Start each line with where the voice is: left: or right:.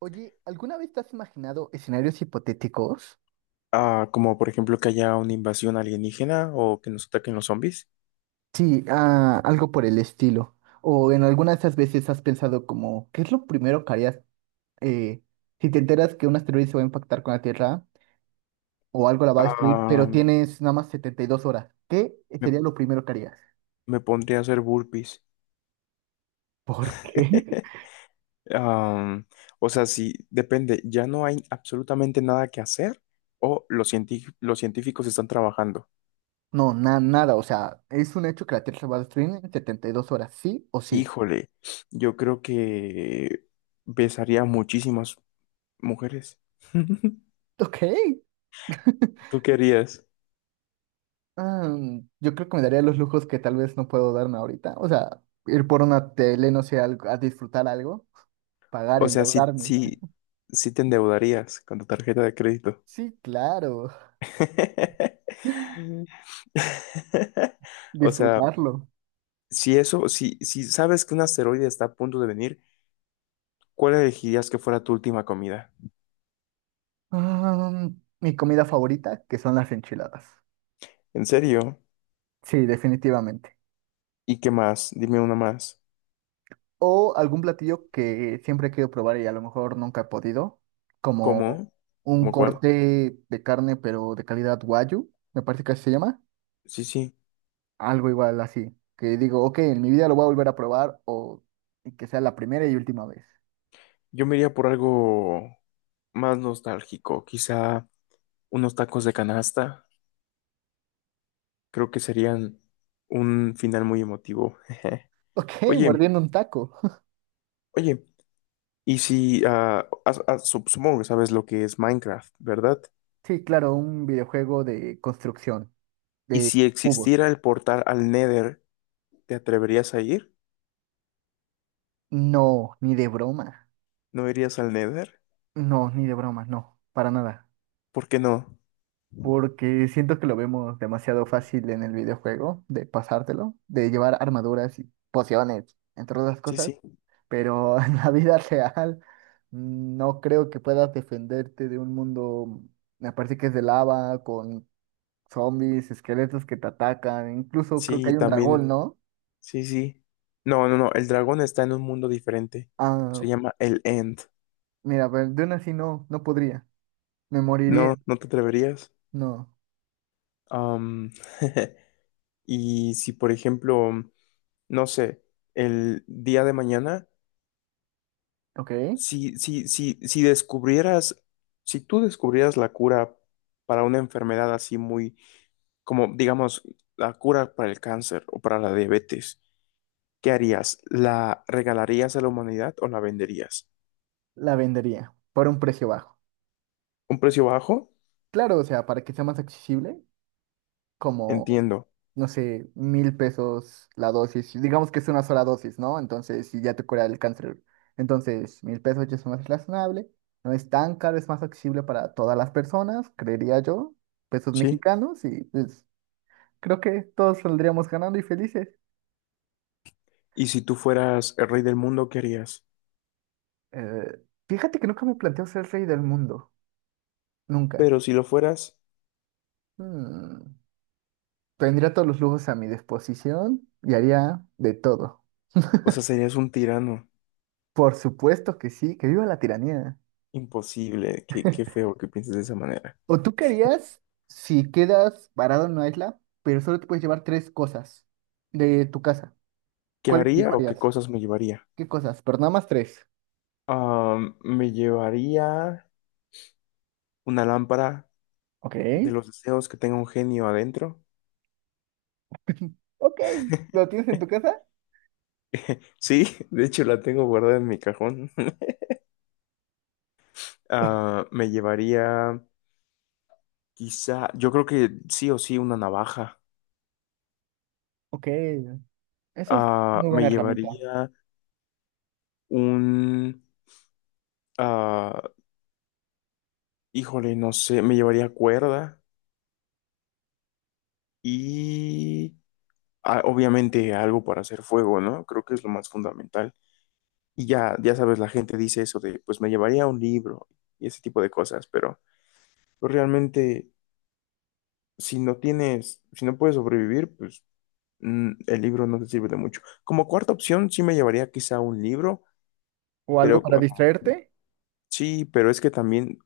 right: Oye, ¿alguna vez te has imaginado escenarios hipotéticos?
left: Ah, como por ejemplo que haya una invasión alienígena o que nos ataquen los zombies.
right: Sí, algo por el estilo. O en alguna de esas veces has pensado como, ¿qué es lo primero que harías eh, si te enteras que un asteroide se va a impactar con la Tierra o algo la va a destruir,
left: Ah,
right: pero tienes nada más 72 horas? ¿Qué
left: me,
right: sería lo primero que harías?
left: me pondría a hacer burpees.
right: ¿Por qué?
left: Am, o sea, sí, depende, ya no hay absolutamente nada que hacer o los científicos están trabajando.
right: No, nada, o sea, es un hecho que la Tierra se va a destruir en 72 horas, ¿sí o sí?
left: Híjole, yo creo que besaría a muchísimas mujeres.
right: Ok.
left: ¿Tú qué harías?
right: Ah, yo creo que me daría los lujos que tal vez no puedo darme ahorita. O sea, ir por una tele, no sé, a disfrutar algo, pagar,
left: O sea, sí,
right: endeudarme.
left: sí, sí te endeudarías con tu tarjeta de crédito.
right: Sí, claro,
left: O sea,
right: disfrutarlo.
left: si eso, si sabes que un asteroide está a punto de venir, ¿cuál elegirías que fuera tu última comida?
right: Ah, Mi comida favorita, que son las enchiladas.
left: ¿En serio?
right: Sí, definitivamente.
left: ¿Y qué más? Dime una más.
right: O algún platillo que siempre he querido probar y a lo mejor nunca he podido, como
left: ¿Cómo?
right: un
left: ¿Cómo cuál?
right: corte de carne, pero de calidad wagyu, me parece que así se llama.
left: Sí, sí.
right: Algo igual así, que digo, ok, en mi vida lo voy a volver a probar o que sea la primera y última vez.
left: Yo me iría por algo más nostálgico, quizá unos tacos de canasta. Creo que serían un final muy emotivo.
right: Ok,
left: Oye,
right: mordiendo un taco.
left: oye, y si, supongo que sabes lo que es Minecraft, ¿verdad?
right: Sí, claro, un videojuego de construcción,
left: Y
right: de
left: si
right: cubos.
left: existiera el portal al Nether, ¿te atreverías a ir?
right: No, ni de broma.
left: ¿No irías al Nether?
right: No, ni de broma, no, para nada.
left: ¿Por qué no?
right: Porque siento que lo vemos demasiado fácil en el videojuego, de pasártelo, de llevar armaduras y pociones, entre otras
left: Sí,
right: cosas.
left: sí,
right: Pero en la vida real no creo que puedas defenderte de un mundo, me parece que es de lava, con zombies, esqueletos que te atacan, incluso creo que
left: sí,
right: hay un dragón,
left: también,
right: ¿no?
left: sí, sí. No, no, no, el dragón está en un mundo diferente.
right: Ah,
left: Se llama el End.
right: Mira, pero de una así no, no podría, me moriría,
left: No, no te atreverías.
right: no,
left: Am, y si, por ejemplo, no sé, el día de mañana,
right: ok,
left: si, si, si, si descubrieras, si tú descubrieras la cura para una enfermedad así muy, como digamos, la cura para el cáncer o para la diabetes, ¿qué harías? ¿La regalarías a la humanidad o la venderías?
right: la vendería por un precio bajo.
left: ¿Un precio bajo?
right: Claro, o sea, para que sea más accesible, como,
left: Entiendo,
right: no sé, 1,000 pesos la dosis. Digamos que es una sola dosis, ¿no? Entonces, si ya te cura el cáncer. Entonces, 1,000 pesos ya es más razonable. No es tan caro, es más accesible para todas las personas, creería yo. Pesos
left: ¿sí?
right: mexicanos y pues creo que todos saldríamos ganando y felices.
left: Y si tú fueras el rey del mundo, ¿qué harías?
right: Eh, Fíjate que nunca me planteo ser rey del mundo. Nunca.
left: Pero si lo fueras,
right: Mm, Tendría todos los lujos a mi disposición y haría de todo.
left: o sea, serías un tirano.
right: Por supuesto que sí, que viva la tiranía.
left: Imposible, qué, qué feo que pienses de esa manera.
right: ¿O tú querías, si quedas varado en una isla, pero solo te puedes llevar tres cosas de tu casa?
left: ¿Qué
right: ¿Cuáles te
left: haría o qué
right: llevarías?
left: cosas me llevaría?
right: ¿Qué cosas? Pero nada más tres.
left: Ah, me llevaría una lámpara
right: Ok.
left: de los deseos que tenga un genio adentro.
right: Ok. ¿Lo tienes en tu casa?
left: Sí, de hecho la tengo guardada en mi cajón. Ah, me llevaría quizá, yo creo que sí o sí una navaja.
right: Ok. Esa es
left: Ah,
right: muy buena
left: me
right: herramienta.
left: llevaría un, ah, híjole, no sé, me llevaría cuerda y obviamente algo para hacer fuego, ¿no? Creo que es lo más fundamental. Y ya sabes, la gente dice eso de, pues me llevaría un libro y ese tipo de cosas, pero pues realmente si no tienes, si no puedes sobrevivir, pues el libro no te sirve de mucho. Como cuarta opción, sí me llevaría quizá un libro.
right: ¿O algo
left: Pero
right: para
left: ah,
right: distraerte?
left: sí, pero es que también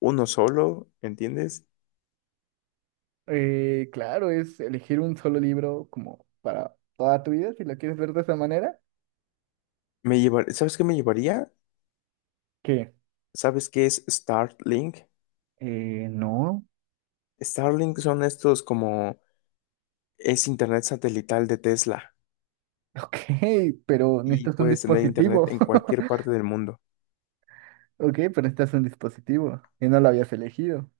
left: uno solo, ¿entiendes?
right: Claro, es elegir un solo libro como para toda tu vida, si lo quieres ver de esa manera.
left: ¿Sabes qué me llevaría?
right: ¿Qué?
left: ¿Sabes qué es Starlink?
right: No.
left: Starlink son estos como es internet satelital de Tesla
right: Ok, pero
left: y
right: necesitas un
left: puedes tener internet
right: dispositivo.
left: en cualquier parte del mundo.
right: Ok, pero este es un dispositivo y no lo habías elegido.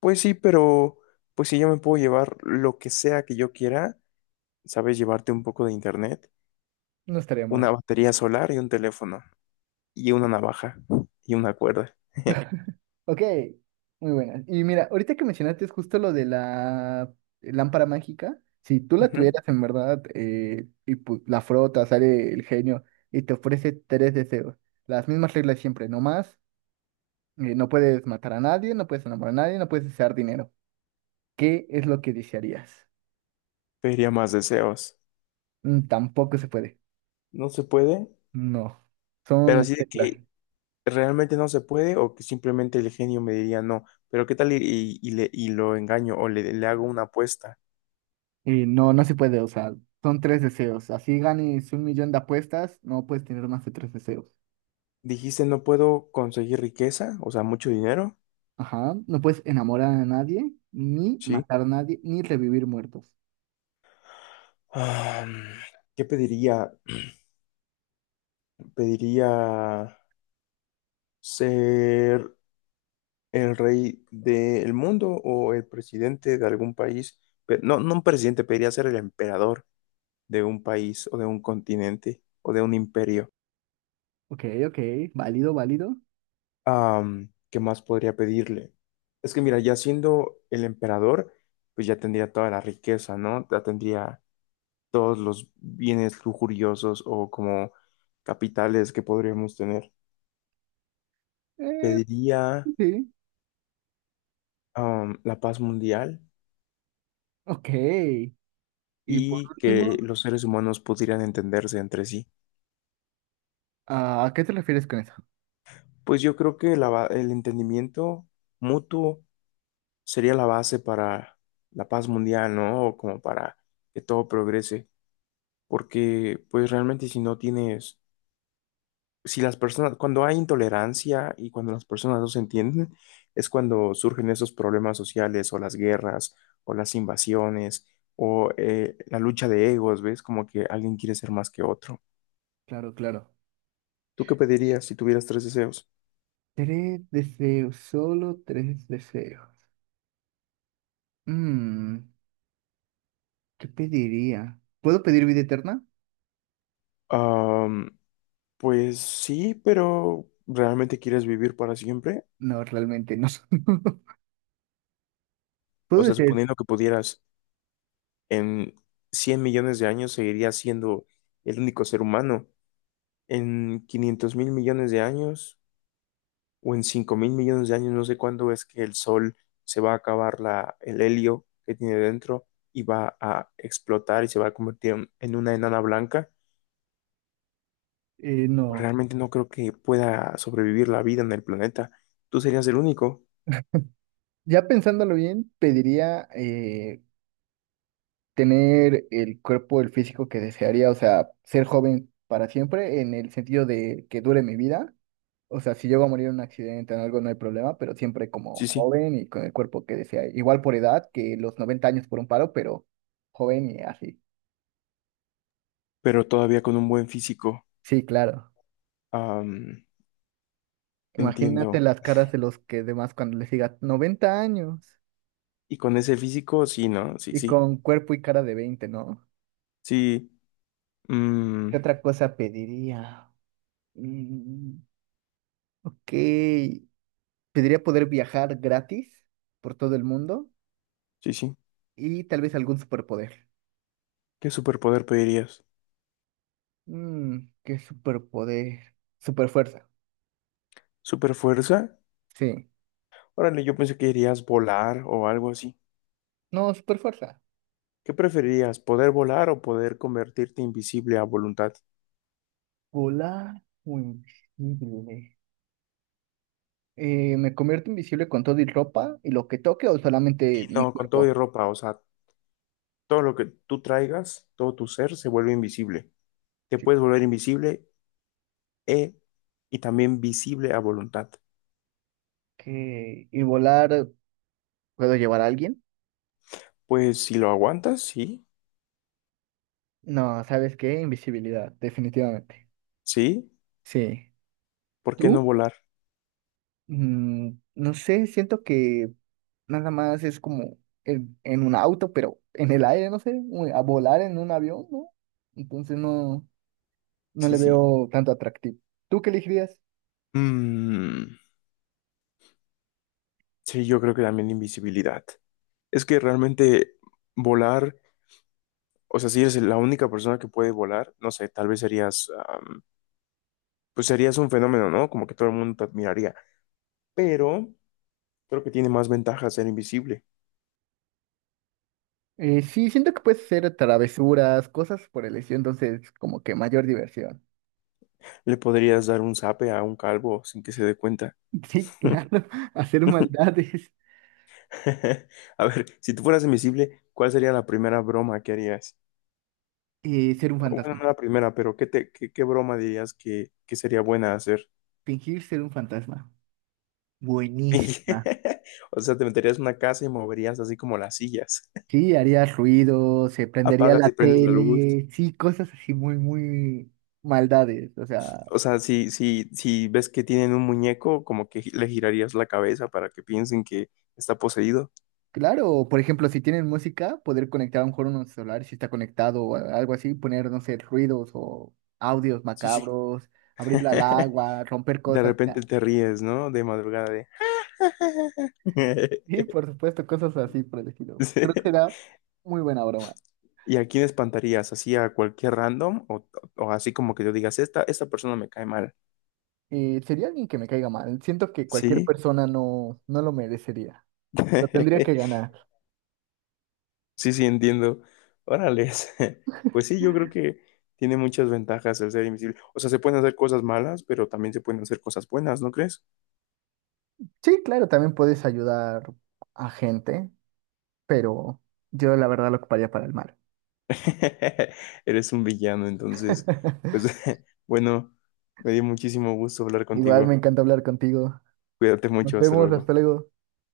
left: Pues sí, pero pues si yo me puedo llevar lo que sea que yo quiera, ¿sabes? Llevarte un poco de internet,
right: No estaría
left: una
right: mal.
left: batería solar y un teléfono y una navaja y una cuerda.
right: Ok, muy buena. Y mira, ahorita que mencionaste es justo lo de la lámpara mágica. Si tú la
left: Ujú.
right: tuvieras en verdad y la frotas, sale el genio y te ofrece tres deseos. Las mismas reglas siempre, no más. No puedes matar a nadie, no puedes enamorar a nadie, no puedes desear dinero. ¿Qué es lo que desearías?
left: Pediría más deseos.
right: Mm, tampoco se puede.
left: ¿No se puede?
right: No,
left: Pero
right: son
left: así de
right: reglas.
left: que realmente no se puede o que simplemente el genio me diría no, pero ¿qué tal y, y lo engaño o le hago una apuesta?
right: Y no, no se puede, o sea, son tres deseos. Así ganes 1 millón de apuestas, no puedes tener más de tres deseos.
left: Dijiste no puedo conseguir riqueza, o sea, mucho dinero,
right: Ajá, no puedes enamorar a nadie, ni
left: ¿sí?
right: matar a nadie, ni revivir muertos.
left: Ah, ¿qué pediría? ¿Pediría ser el rey del mundo o el presidente de algún país? No, no un presidente, pediría ser el emperador de un país o de un continente o de un imperio.
right: Ok, ok, válido, válido.
left: ¿Qué más podría pedirle? Es que mira, ya siendo el emperador, pues ya tendría toda la riqueza, ¿no? Ya tendría todos los bienes lujuriosos o como capitales que podríamos tener.
right: Eh,
left: Pediría,
right: sí,
left: la paz mundial
right: ok. Y por
left: y que
right: último,
left: los seres humanos pudieran entenderse entre sí.
right: ¿a qué te refieres con eso?
left: Pues yo creo que el entendimiento mutuo sería la base para la paz mundial, ¿no? O como para que todo progrese. Porque pues realmente si no tienes, si las personas, cuando hay intolerancia y cuando las personas no se entienden, es cuando surgen esos problemas sociales o las guerras o las invasiones o la lucha de egos, ¿ves? Como que alguien quiere ser más que otro.
right: Claro, claro.
left: ¿Tú qué pedirías si tuvieras tres deseos?
right: Tres deseos, solo tres deseos. Mm, ¿Qué pediría? ¿Puedo pedir vida eterna?
left: Am, pues sí, pero ¿realmente quieres vivir para siempre?
right: No, realmente no.
left: O
right: ¿Puedo
left: sea,
right: decir,
left: suponiendo que pudieras en 100 millones de años, seguirías siendo el único ser humano. En 500 mil millones de años o en 5 mil millones de años, no sé cuándo es que el Sol se va a acabar la, el helio que tiene dentro y va a explotar y se va a convertir en una enana blanca. Pues
right: no.
left: realmente no creo que pueda sobrevivir la vida en el planeta. Tú serías el único,
right: Ya pensándolo bien, pediría tener el cuerpo, el físico que desearía, o sea, ser joven para siempre, en el sentido de que dure mi vida. O sea, si llego a morir en un accidente o en algo, no hay problema, pero siempre como
left: sí, sí,
right: joven y con el cuerpo que desea. Igual por edad, que los 90 años por un paro, pero joven y así.
left: pero todavía con un buen físico.
right: Sí, claro.
left: Am, Entiendo.
right: Imagínate las caras de los que demás cuando les diga 90 años
left: Y con ese físico, sí, no, sí,
right: y
left: sí,
right: con cuerpo y cara de 20, ¿no?
left: sí, mm,
right: ¿Qué otra cosa pediría? Mm, ok. Pediría poder viajar gratis por todo el mundo
left: sí, sí.
right: y tal vez algún superpoder.
left: ¿Qué superpoder pedirías?
right: ¿Qué superpoder? Superfuerza.
left: ¿Superfuerza?
right: Sí.
left: Órale, yo pensé que irías volar o algo así.
right: No, superfuerza.
left: ¿Qué preferirías, poder volar o poder convertirte invisible a voluntad?
right: Volar o invisible. ¿Me convierto invisible con todo y ropa y lo que toque o solamente
left: Y
right: mi
left: no, con todo y
right: cuerpo?
left: ropa, o sea, todo lo que tú traigas, todo tu ser se vuelve invisible. Te
right: Sí.
left: puedes volver invisible e, y también visible a voluntad.
right: ¿Qué? ¿Y volar puedo llevar a alguien?
left: Pues si lo aguantas, sí,
right: No, ¿sabes qué? Invisibilidad, definitivamente.
left: sí,
right: Sí.
left: ¿por qué no
right: ¿Tú?
left: volar?
right: No sé, siento que nada más es como en un auto, pero en el aire, no sé, a volar en un avión, ¿no? Entonces no, no
left: Sí,
right: le
left: sí.
right: veo tanto atractivo. ¿Tú qué elegirías?
left: Mm, sí, yo creo que también invisibilidad. Es que realmente volar, o sea, si eres la única persona que puede volar, no sé, tal vez serías pues serías un fenómeno, ¿no? Como que todo el mundo te admiraría. Pero creo que tiene más ventajas ser invisible.
right: Sí, siento que puedes hacer travesuras, cosas por el estilo, entonces como que mayor diversión.
left: Le podrías dar un zape a un calvo sin que se dé cuenta.
right: Sí, claro, hacer maldades.
left: A ver, si tú fueras invisible, ¿cuál sería la primera broma que harías?
right: Ser un
left: Bueno, no
right: fantasma,
left: la primera, pero ¿qué broma dirías que sería buena hacer?
right: fingir ser un fantasma. Buenísima.
left: O sea, te meterías en una casa y moverías así como las sillas.
right: Sí, haría ruido, se prendería
left: Apagas
right: la
left: y prendes la luz.
right: tele, sí, cosas así muy, muy maldades, o sea,
left: O sea, si, si ves que tienen un muñeco, como que le girarías la cabeza para que piensen que está poseído.
right: claro, por ejemplo, si tienen música, poder conectar a un mejor un celular, si está conectado o algo así, poner, no sé, ruidos o audios
left: Sí, sí.
right: macabros, abrirlo al agua, romper
left: De
right: cosas. O
left: repente
right: sea,
left: te ríes, ¿no? De madrugada de.
right: sí, por supuesto, cosas así por el estilo.
left: Sí.
right: Creo que será muy buena broma.
left: ¿Y a quién espantarías? ¿Así a cualquier random? ¿O así como que yo digas, esta persona me cae mal?
right: Sería alguien que me caiga mal. Siento que cualquier
left: Sí,
right: persona no, no lo merecería. Lo tendría que ganar.
left: sí, sí, entiendo. Órales. Pues sí, yo creo que tiene muchas ventajas el ser invisible. O sea, se pueden hacer cosas malas, pero también se pueden hacer cosas buenas, ¿no crees?
right: Sí, claro, también puedes ayudar a gente, pero yo la verdad lo ocuparía para el mal.
left: Eres un villano, entonces, pues bueno, me dio muchísimo gusto hablar
right: Igual me
left: contigo.
right: encanta hablar contigo.
left: Cuídate
right: Nos
left: mucho, hasta
right: vemos,
left: luego.
right: hasta luego.